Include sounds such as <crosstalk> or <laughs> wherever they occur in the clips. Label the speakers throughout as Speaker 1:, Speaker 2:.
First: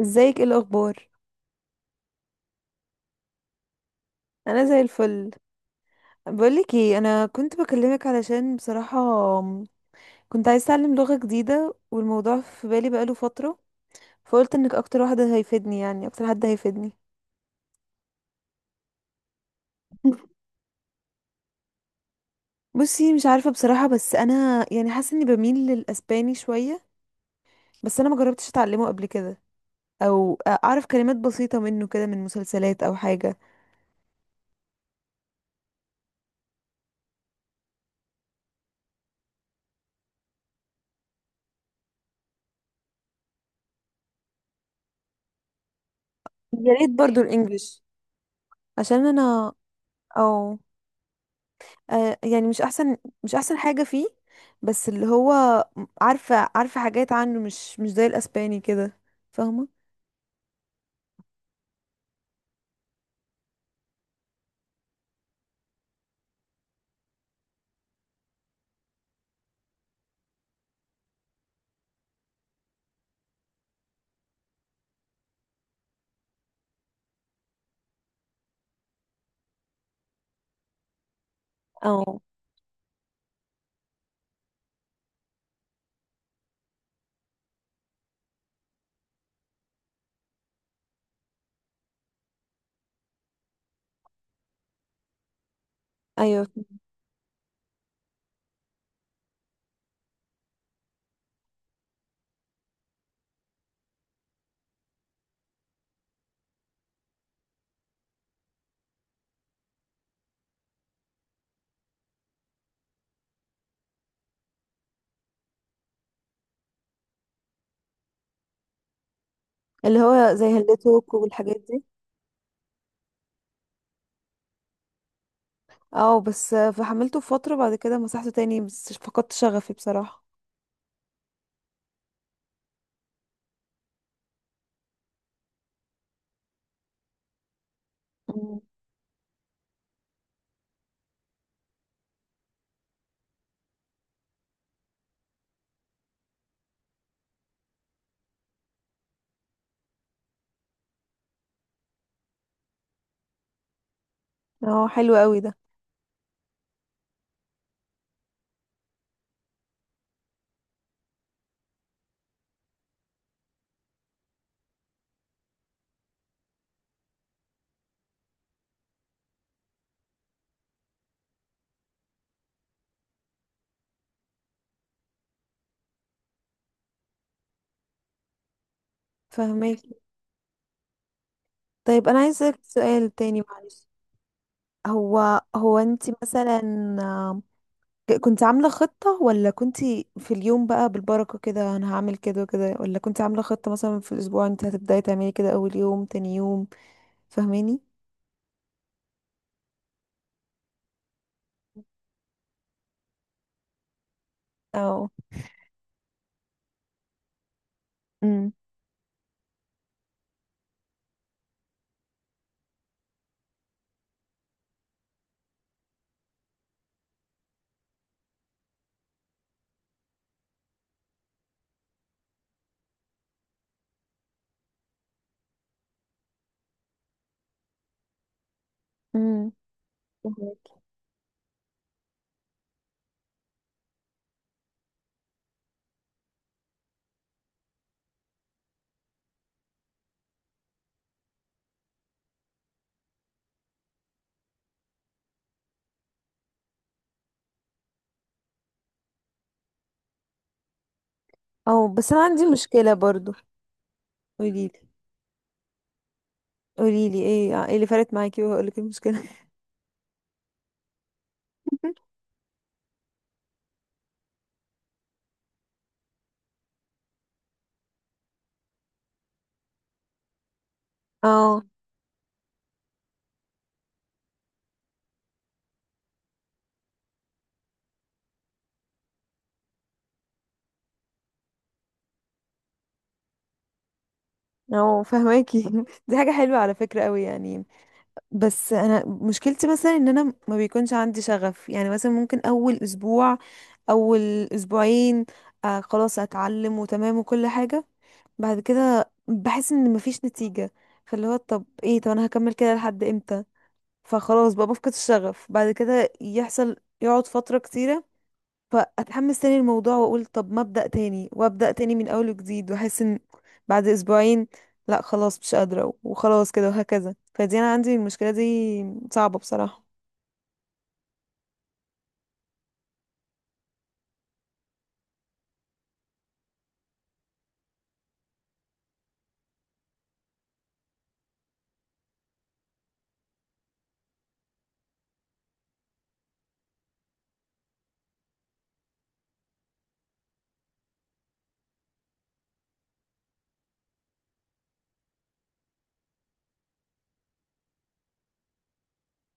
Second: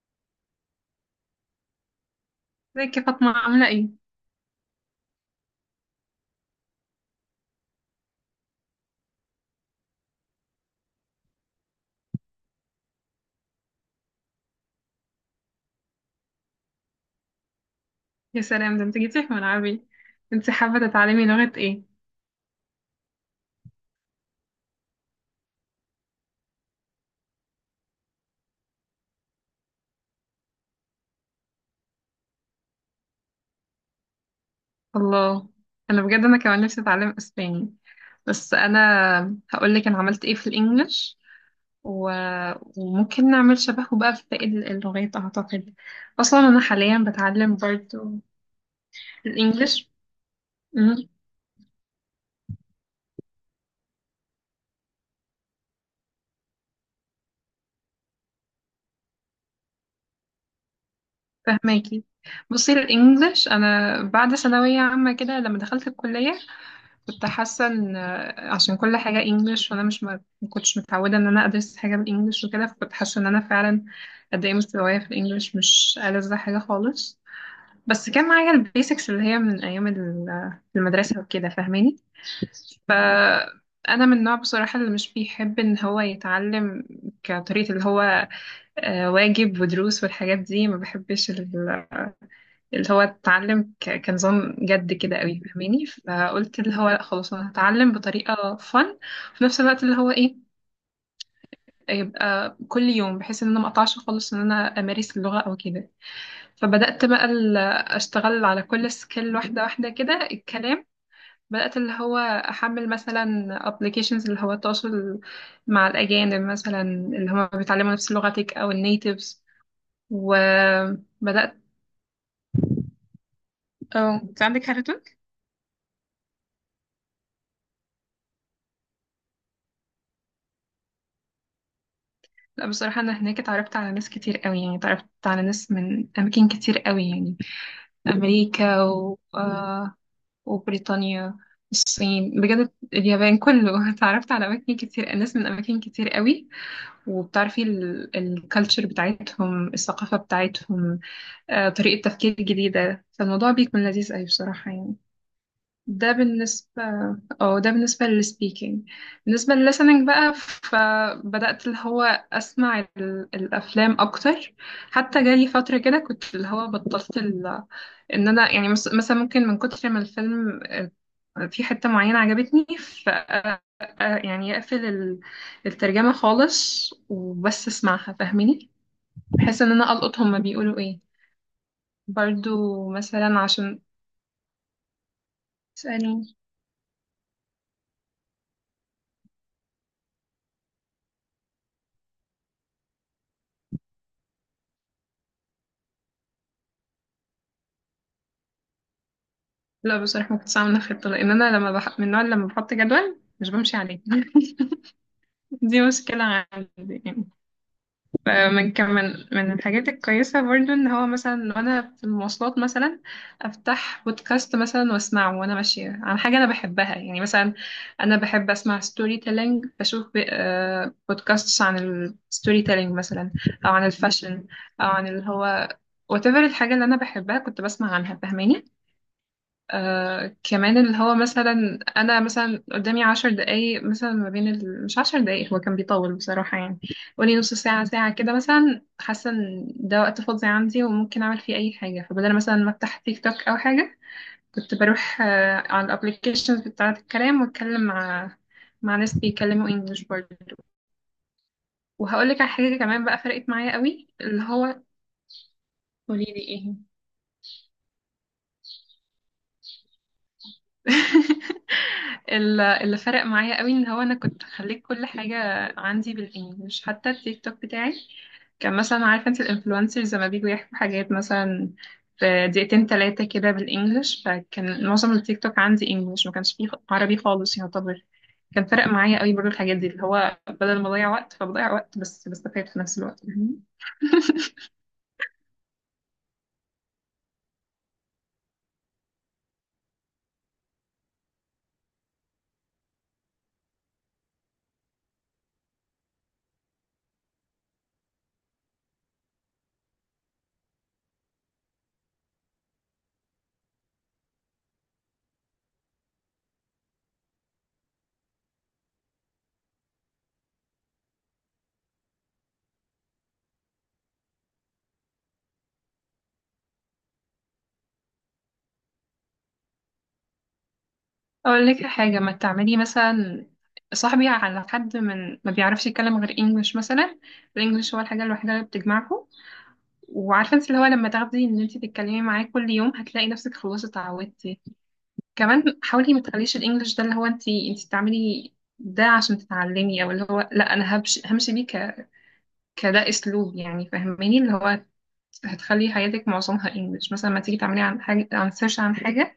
Speaker 1: ازيك؟ ايه الاخبار؟
Speaker 2: ازيك يا فاطمة عاملة ايه؟
Speaker 1: انا زي الفل. بقولك ايه، انا كنت بكلمك علشان بصراحة كنت عايزة اتعلم لغة جديدة، والموضوع في بالي بقاله فترة، فقلت انك اكتر واحدة هيفيدني، يعني اكتر حد هيفيدني.
Speaker 2: يا سلام، ده انت جيتي في ملعبي.
Speaker 1: <laughs>
Speaker 2: انت حابة تتعلمي لغة ايه؟
Speaker 1: بصي، مش عارفة بصراحة، بس انا يعني حاسة اني بميل للاسباني شوية، بس انا ما جربتش اتعلمه قبل كده، او اعرف كلمات بسيطة منه كده من مسلسلات او حاجة.
Speaker 2: الله، انا بجد انا كمان نفسي اتعلم اسباني. بس انا هقولك انا عملت ايه في الانجليش و... وممكن نعمل شبهه بقى في باقي اللغات اعتقد. اصلا انا
Speaker 1: يا ريت
Speaker 2: حاليا
Speaker 1: برضو
Speaker 2: بتعلم
Speaker 1: الانجليش،
Speaker 2: برضه
Speaker 1: عشان انا.
Speaker 2: الانجليش.
Speaker 1: او.
Speaker 2: مم،
Speaker 1: يعني مش احسن، مش احسن حاجة فيه. بس اللي هو عارفة عارفة حاجات عنه، مش زي الاسباني كده، فاهمة؟
Speaker 2: فهماكي. بصي، الانجليش انا بعد ثانوية عامة كده لما دخلت الكلية كنت حاسة ان عشان كل حاجة انجلش، وانا مش ما كنتش متعودة ان انا ادرس حاجة بالانجلش وكده، فكنت حاسة ان انا فعلا قد ايه مستوايا في الانجلش، مش ألذ حاجة خالص. بس كان معايا البيسكس اللي هي من ايام المدرسة وكده، فاهماني.
Speaker 1: اه.
Speaker 2: انا من النوع بصراحة اللي مش بيحب ان هو يتعلم كطريقة اللي هو واجب ودروس والحاجات دي ما بحبش. اللي هو اتعلم كنظام جد كده قوي فاهماني.
Speaker 1: ايوه،
Speaker 2: فقلت اللي هو لأ خلاص انا هتعلم بطريقه فن في نفس الوقت اللي هو ايه، يبقى كل يوم، بحيث ان انا ما اقطعش خالص ان انا امارس اللغه او كده. فبدات بقى اشتغل على كل سكيل واحده واحده كده الكلام. بدات اللي هو احمل مثلا ابلكيشنز اللي هو التواصل مع الاجانب مثلا اللي هم بيتعلموا نفس لغتك او النيتيفز.
Speaker 1: اللي هو زي هلتوك والحاجات
Speaker 2: وبدات،
Speaker 1: دي.
Speaker 2: اه انت عندك حاجه.
Speaker 1: اه، بس فحملته فترة، بعد كده مسحته تاني، بس فقدت شغفي بصراحة.
Speaker 2: لا بصراحة، أنا هناك اتعرفت على ناس كتير قوي، يعني اتعرفت على ناس من أماكن كتير قوي، يعني
Speaker 1: مم.
Speaker 2: أمريكا و... آه، وبريطانيا، الصين بجد، اليابان، كله <laughs> اتعرفت على أماكن كتير، ناس من أماكن كتير قوي، وبتعرفي الكالتشر بتاعتهم، الثقافة بتاعتهم، طريقة تفكير جديدة، فالموضوع بيكون لذيذ قوي بصراحة
Speaker 1: اه،
Speaker 2: يعني.
Speaker 1: حلو قوي ده.
Speaker 2: ده بالنسبة، اه ده بالنسبة للسبيكينج. بالنسبة للlistening بقى، فبدأت اللي هو أسمع الأفلام أكتر. حتى جالي فترة كده كنت اللي هو بطلت إن أنا يعني مثلا ممكن من كتر ما الفيلم في حتة معينة عجبتني ف آه، آه، يعني أقفل الترجمة خالص وبس أسمعها فاهميني، بحيث إن أنا
Speaker 1: فهماكي.
Speaker 2: ألقط هما بيقولوا إيه.
Speaker 1: طيب انا عايزة اسألك
Speaker 2: برضو
Speaker 1: سؤال
Speaker 2: مثلا
Speaker 1: تاني،
Speaker 2: عشان
Speaker 1: معلش. هو هو انت
Speaker 2: تسألني.
Speaker 1: مثلا كنت عاملة خطة، ولا كنت في اليوم بقى بالبركة كده انا هعمل كده وكده؟ ولا كنت عاملة خطة مثلا في الاسبوع انت هتبدأي تعملي كده اول يوم تاني يوم؟ فاهماني؟
Speaker 2: لا بصراحة ما كنتش عاملة خطة، لأن أنا لما من النوع اللي لما بحط جدول مش بمشي عليه <laughs>
Speaker 1: او.
Speaker 2: دي مشكلة عندي يعني.
Speaker 1: امم.
Speaker 2: فمن كم من الحاجات الكويسة برضو إن هو مثلا وأنا في المواصلات مثلا أفتح بودكاست مثلا وأسمعه وأنا ماشية عن حاجة أنا بحبها، يعني مثلا أنا بحب أسمع ستوري تيلينج، بشوف ب... آه، بودكاsts عن الستوري تيلينج مثلا، أو عن الفاشن، أو عن اللي هو whatever الحاجة اللي أنا بحبها كنت بسمع عنها فاهماني.
Speaker 1: امم.
Speaker 2: آه كمان اللي هو مثلا انا مثلا قدامي 10 دقايق مثلا ما بين مش 10 دقايق، هو كان بيطول بصراحة يعني، قولي نص ساعة ساعة كده مثلا، حاسة ان ده وقت فاضي عندي وممكن اعمل فيه اي حاجة، فبدل مثلا ما افتح تيك توك او حاجة كنت بروح على الابليكيشنز بتاعة الكلام واتكلم مع ناس بيتكلموا انجلش برضه.
Speaker 1: او. بس انا
Speaker 2: وهقول لك
Speaker 1: عندي
Speaker 2: على حاجة
Speaker 1: مشكلة
Speaker 2: كمان بقى
Speaker 1: برضو.
Speaker 2: فرقت معايا قوي اللي
Speaker 1: قوليلي.
Speaker 2: هو. قولي لي ايه
Speaker 1: قوليلي ايه اللي فرقت معاكي، وهقولك المشكلة. <laughs>
Speaker 2: <laughs>
Speaker 1: <laughs>
Speaker 2: اللي فرق معايا قوي ان هو انا كنت خليت كل حاجه عندي بالانجلش، حتى التيك توك بتاعي كان مثلا، عارفه انت الانفلونسرز لما بيجوا يحكوا حاجات
Speaker 1: اه.
Speaker 2: مثلا في دقيقتين ثلاثه كده بالانجلش، فكان معظم التيك توك عندي انجلش ما كانش فيه عربي خالص يعتبر. كان فرق معايا قوي برضو الحاجات دي، اللي هو بدل ما اضيع وقت فبضيع وقت بس بستفاد في نفس الوقت.
Speaker 1: اه، فهماكي. <laughs> دي حاجة حلوة على فكرة قوي يعني. بس انا مشكلتي مثلا ان انا ما بيكونش عندي شغف. يعني مثلا ممكن اول اسبوع، اول اسبوعين، آه خلاص اتعلم وتمام وكل حاجة. بعد كده بحس ان مفيش نتيجة، فاللي هو طب ايه، طب انا هكمل كده لحد امتى؟ فخلاص بقى بفقد الشغف بعد كده، يحصل يقعد فترة كتيرة، فاتحمس تاني الموضوع واقول طب ما ابدا تاني، وابدا تاني من اول وجديد، واحس ان بعد اسبوعين لا خلاص مش قادره وخلاص كده، وهكذا. فدي انا عندي المشكله دي، صعبه بصراحه.
Speaker 2: اقول لك حاجه، ما تعملي مثلا صاحبي على حد من ما بيعرفش يتكلم غير انجلش مثلا، الانجليش هو الحاجه الوحيده اللي بتجمعكم. وعارفه انت اللي هو لما تاخدي ان انت تتكلمي معاه كل يوم، هتلاقي نفسك خلاص اتعودتي. كمان حاولي ما تخليش الانجليش ده اللي هو انت بتعملي ده عشان تتعلمي، او اللي هو لا، انا همشي همشي بيه كده اسلوب يعني فاهماني، اللي هو هتخلي حياتك معظمها انجليش. مثلا ما تيجي تعملي عن حاجه، عن سيرش عن حاجه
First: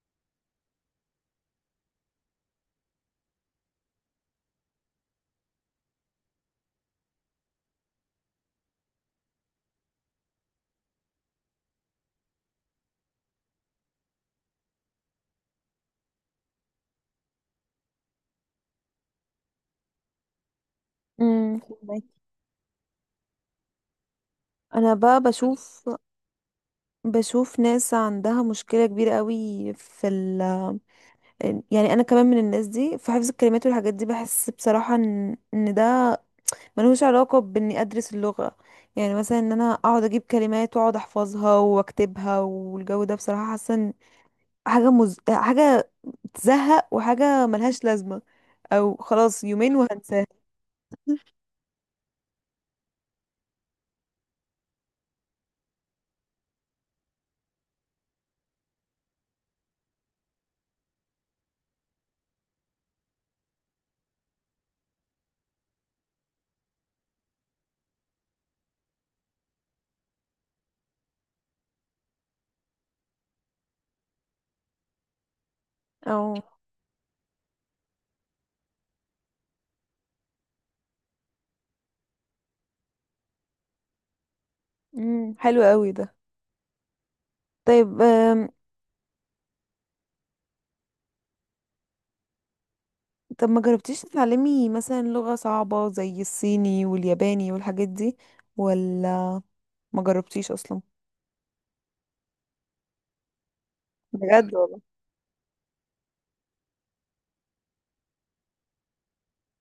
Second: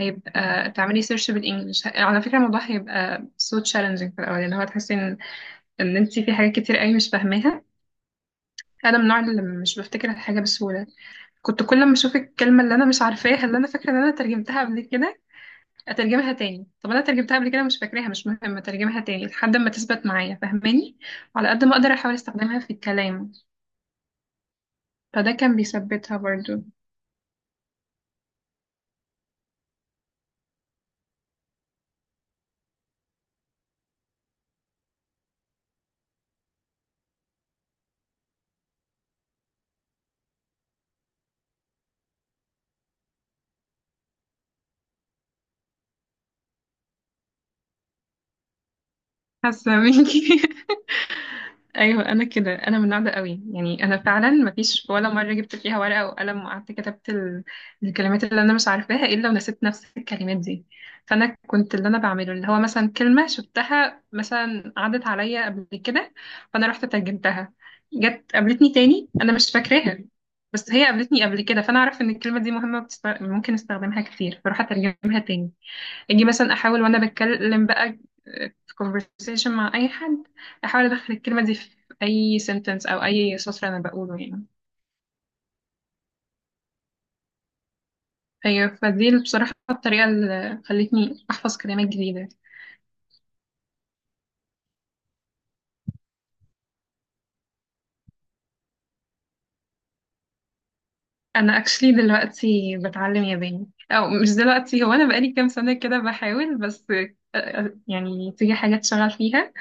Speaker 2: هيبقى تعملي سيرش بالانجلش، على فكره الموضوع هيبقى so challenging في الاول، اللي هو تحسي ان انت في حاجات كتير قوي مش فاهماها. انا من النوع اللي مش بفتكر الحاجه بسهوله، كنت كل ما اشوف الكلمه اللي انا مش عارفاها اللي انا فاكره ان انا ترجمتها قبل كده، اترجمها تاني. طب انا ترجمتها قبل كده مش فاكراها، مش مهم، اترجمها تاني لحد ما تثبت معايا فاهماني. وعلى
Speaker 1: امم.
Speaker 2: قد ما اقدر احاول استخدمها في الكلام،
Speaker 1: انا بقى
Speaker 2: فده كان
Speaker 1: بشوف
Speaker 2: بيثبتها برضو.
Speaker 1: بشوف ناس عندها مشكله كبيره قوي يعني انا كمان من الناس دي، في حفظ الكلمات والحاجات دي، بحس بصراحه ان ده ملوش علاقه باني ادرس اللغه. يعني مثلا ان انا اقعد اجيب كلمات واقعد احفظها واكتبها والجو ده، بصراحه حاسه حاجة تزهق، وحاجة ملهاش لازمة، او خلاص يومين
Speaker 2: حاسه
Speaker 1: وهنساها.
Speaker 2: منكي <laughs> ايوه انا كده، انا من النوع ده قوي يعني، انا فعلا ما فيش ولا مره جبت فيها ورقه وقلم وقعدت كتبت الكلمات اللي انا مش عارفاها الا ونسيت نفس الكلمات دي. فانا كنت اللي انا بعمله اللي هو مثلا كلمه شفتها مثلا عدت عليا قبل كده، فانا رحت ترجمتها، جت قابلتني تاني انا مش فاكراها، بس هي قابلتني قبل كده فانا اعرف ان الكلمه دي مهمه ممكن استخدمها كتير، فاروح اترجمها تاني. اجي
Speaker 1: او.
Speaker 2: مثلا احاول وانا بتكلم بقى في conversation مع اي حد، احاول ادخل الكلمه دي في اي sentence او اي سطر انا بقوله يعني.
Speaker 1: امم، حلو قوي ده. طيب
Speaker 2: هي فدي اللي بصراحه الطريقه اللي خلتني احفظ كلمات جديده.
Speaker 1: طب ما جربتيش تتعلمي مثلا لغة صعبة زي الصيني والياباني والحاجات دي؟ ولا ما جربتيش اصلا؟
Speaker 2: انا actually دلوقتي بتعلم ياباني، او مش
Speaker 1: بجد والله؟
Speaker 2: دلوقتي، هو انا بقالي كام سنه كده بحاول، بس يعني تيجي حاجات شغال فيها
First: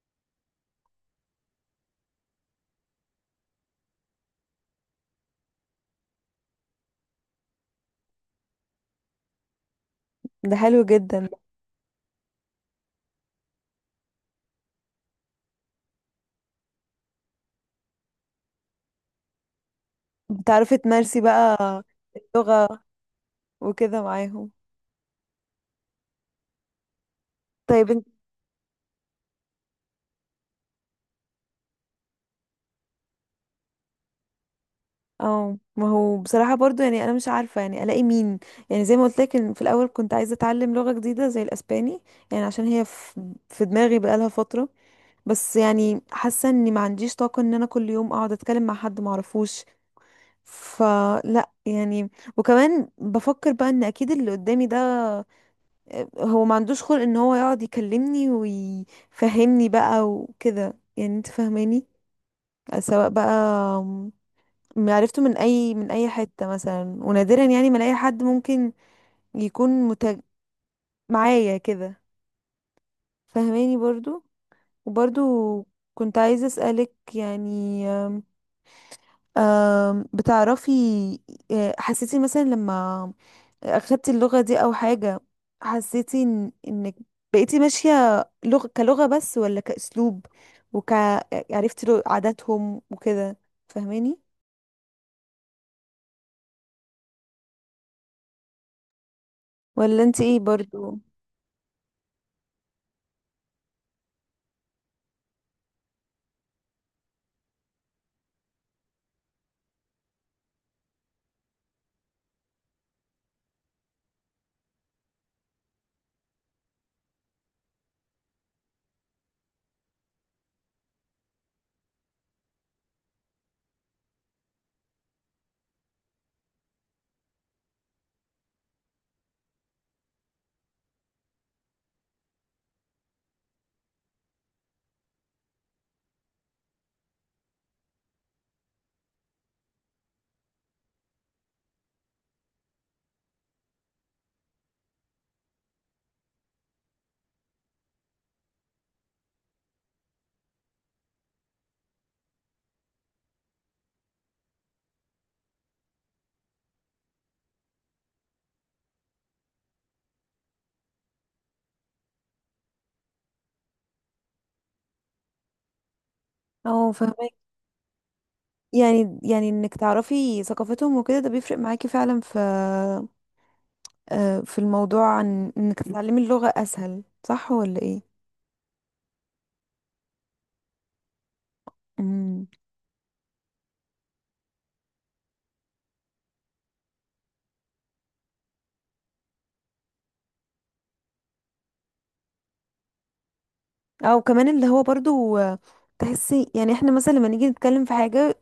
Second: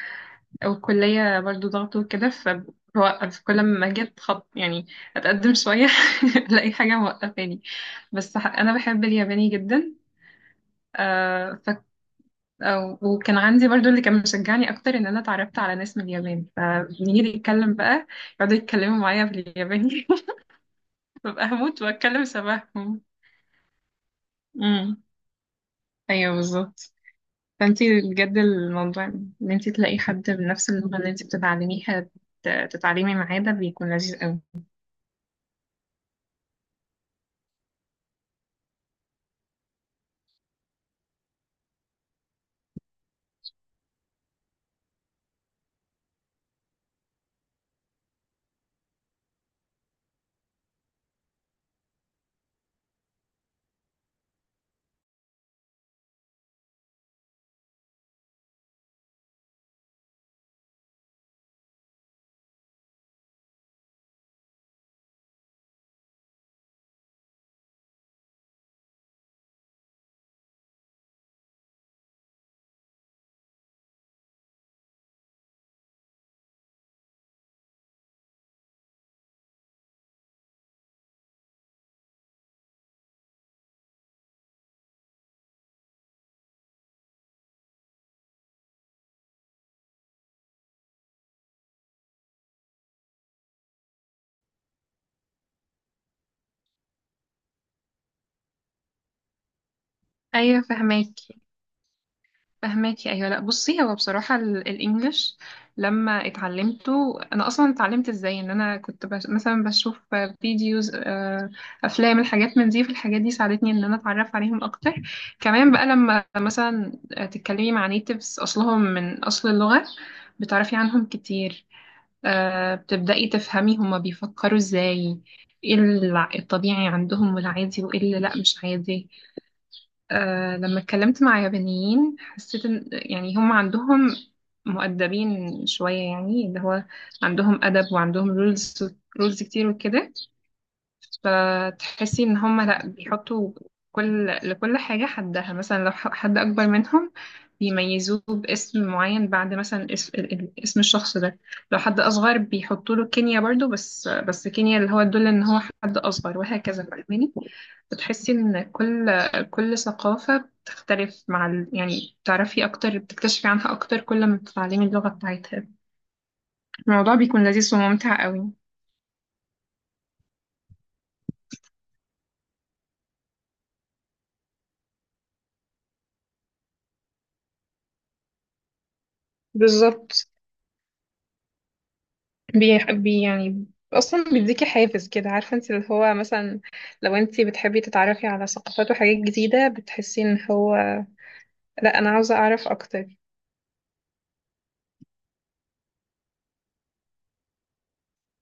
Speaker 2: والكلية برضو ضغط وكده، فبوقف كل ما جيت خط يعني أتقدم شوية <laughs> ألاقي حاجة موقفاني. بس أنا بحب الياباني جدا.
Speaker 1: ده حلو جدا.
Speaker 2: آه ف... آه، وكان عندي برضو اللي كان مشجعني أكتر إن أنا اتعرفت على ناس من اليابان، فبنيجي نتكلم بقى يقعدوا يتكلموا معايا بالياباني
Speaker 1: بتعرفي تمارسي
Speaker 2: <laughs> ببقى
Speaker 1: بقى
Speaker 2: هموت وأتكلم
Speaker 1: اللغة
Speaker 2: شبههم.
Speaker 1: وكده معاهم؟
Speaker 2: امم، أيوه بالظبط.
Speaker 1: طيب.
Speaker 2: فأنتي بجد الموضوع إن أنتي تلاقي حد بنفس اللغة اللي أنتي بتتعلميها تتعلمي معاه، ده بيكون لذيذ أوي.
Speaker 1: اه، ما هو بصراحة برضو يعني انا مش عارفة يعني الاقي مين. يعني زي ما قلت لك إن في الاول كنت عايزة اتعلم لغة جديدة زي الاسباني، يعني عشان هي في في دماغي بقالها فترة. بس يعني حاسة اني ما عنديش طاقة ان انا كل يوم اقعد اتكلم مع حد ما اعرفوش، فلا يعني. وكمان بفكر بقى ان اكيد اللي قدامي ده هو ما عندوش خلق ان هو يقعد يكلمني ويفهمني بقى وكده، يعني انت فاهماني. سواء بقى عرفته من اي حتة مثلا، ونادرا يعني ما الاقي حد ممكن يكون متج... معايا كده، فهماني برضو. وبرضو كنت عايزة اسألك، يعني بتعرفي، حسيتي مثلا لما اخدتي اللغة دي او حاجة، حسيتي إن... انك بقيتي ماشية لغة كلغة بس، ولا كأسلوب، وك عرفتي عاداتهم وكده، فهماني؟ ولا انت ايه
Speaker 2: ايوه
Speaker 1: برضو؟
Speaker 2: فهماكي، فهماكي ايوه، لا بصي هو بصراحه الانجليش لما اتعلمته انا اصلا اتعلمت ازاي ان انا كنت مثلا بشوف فيديوز افلام الحاجات من دي، فالحاجات دي ساعدتني ان انا اتعرف عليهم اكتر. كمان بقى لما مثلا تتكلمي مع نيتيفز اصلهم من اصل اللغه، بتعرفي عنهم كتير، بتبداي تفهمي هما بيفكروا ازاي، ايه الطبيعي عندهم والعادي وايه اللي لا مش عادي. لما اتكلمت مع يابانيين حسيت ان يعني هم عندهم، مؤدبين شوية يعني، اللي هو عندهم أدب وعندهم رولز، رولز كتير وكده. فتحسي ان هم لا بيحطوا لكل حاجة حدها، مثلا لو حد اكبر منهم بيميزوه باسم معين بعد مثلا اسم، اسم الشخص ده، لو حد اصغر بيحطوا له كينيا برضو، بس كينيا اللي هو تدل ان هو حد اصغر وهكذا فاهماني. بتحسي ان كل ثقافة بتختلف مع يعني بتعرفي اكتر، بتكتشفي عنها اكتر كل ما بتتعلمي اللغة بتاعتها،
Speaker 1: اه
Speaker 2: الموضوع
Speaker 1: فهماني.
Speaker 2: بيكون لذيذ وممتع قوي.
Speaker 1: يعني انك تعرفي ثقافتهم وكده، ده بيفرق معاكي فعلا في في الموضوع عن انك تتعلمي اللغة اسهل، صح ولا ايه؟
Speaker 2: بالظبط.
Speaker 1: امم.
Speaker 2: بيح- بي يعني اصلا بيديكي حافز كده، عارفه انت اللي هو مثلا لو انت بتحبي تتعرفي على ثقافات وحاجات جديده، بتحسي ان هو لا، انا عاوزه اعرف اكتر.
Speaker 1: او كمان اللي هو برضو، تحسي يعني احنا مثلا لما نيجي نتكلم في حاجة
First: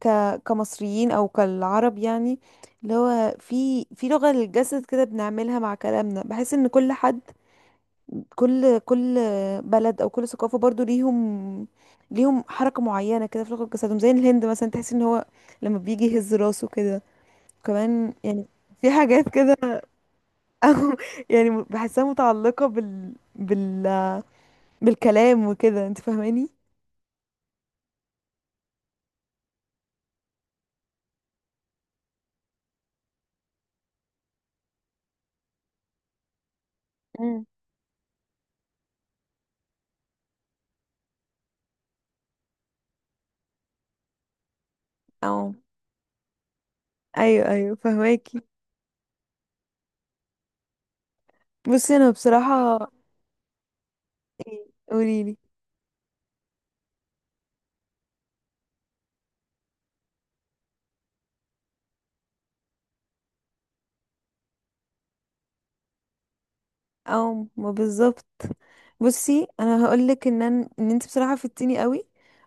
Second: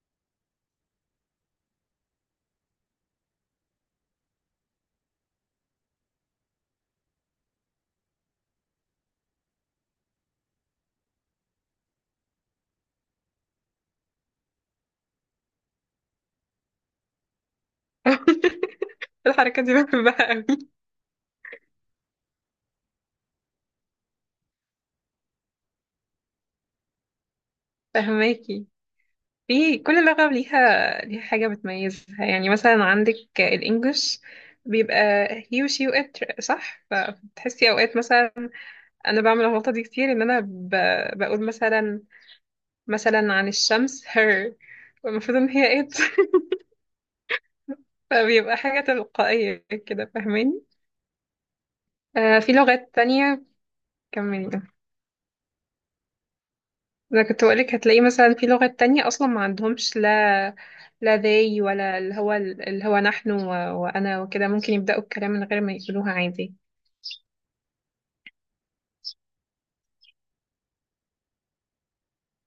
Speaker 1: ك كمصريين او كالعرب يعني، اللي هو في في لغة للجسد كده بنعملها مع كلامنا، بحس ان كل حد، كل كل بلد او كل ثقافه برضو ليهم حركه معينه كده في لغه جسدهم. زي الهند مثلا تحس ان هو لما بيجي يهز راسه كده كمان يعني.
Speaker 2: <laughs>
Speaker 1: في حاجات كده.
Speaker 2: الحركه دي بحبها
Speaker 1: <laughs> او،
Speaker 2: قوي.
Speaker 1: يعني بحسها متعلقه بالكلام وكده، انت فاهماني؟
Speaker 2: فهماكي، في كل لغه ليها حاجه بتميزها، يعني مثلا عندك الانجليش بيبقى he و she و it صح،
Speaker 1: مم.
Speaker 2: فبتحسي اوقات مثلا انا بعمل الغلطه دي كتير ان انا بقول مثلا، مثلا عن الشمس her، المفروض ان
Speaker 1: او.
Speaker 2: هي it،
Speaker 1: ايوه، ايوه، فهماكي.
Speaker 2: فبيبقى حاجة تلقائية كده فاهماني.
Speaker 1: بصي انا
Speaker 2: آه في
Speaker 1: بصراحه،
Speaker 2: لغات تانية، كملي ده.
Speaker 1: إيه، قوليلي.
Speaker 2: أنا كنت بقولك هتلاقي مثلا في لغات تانية أصلا ما عندهمش، لا لا they ولا اللي هو نحن وأنا وكده، ممكن يبدأوا الكلام من غير ما يقولوها عادي.
Speaker 1: او، ما بالظبط. بصي انا هقولك ان انت بصراحه فدتيني قوي،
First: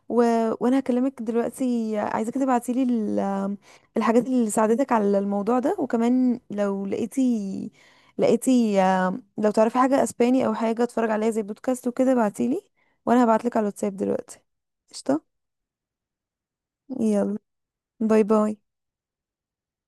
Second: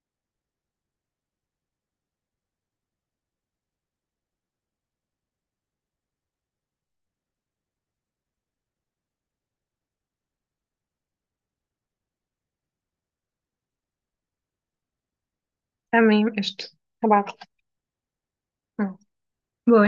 Speaker 1: و... وانا هكلمك دلوقتي، عايزاك تبعتيلي الحاجات اللي ساعدتك على الموضوع ده، وكمان لو لقيتي، لقيتي آم، لو تعرفي حاجه اسباني او حاجه اتفرج عليها زي بودكاست وكده ابعتيلي، وانا هبعتلك على الواتساب دلوقتي. قشطه.
Speaker 2: تمام قشطة،
Speaker 1: يلا،
Speaker 2: هبعتلك.
Speaker 1: باي باي.
Speaker 2: آه. باي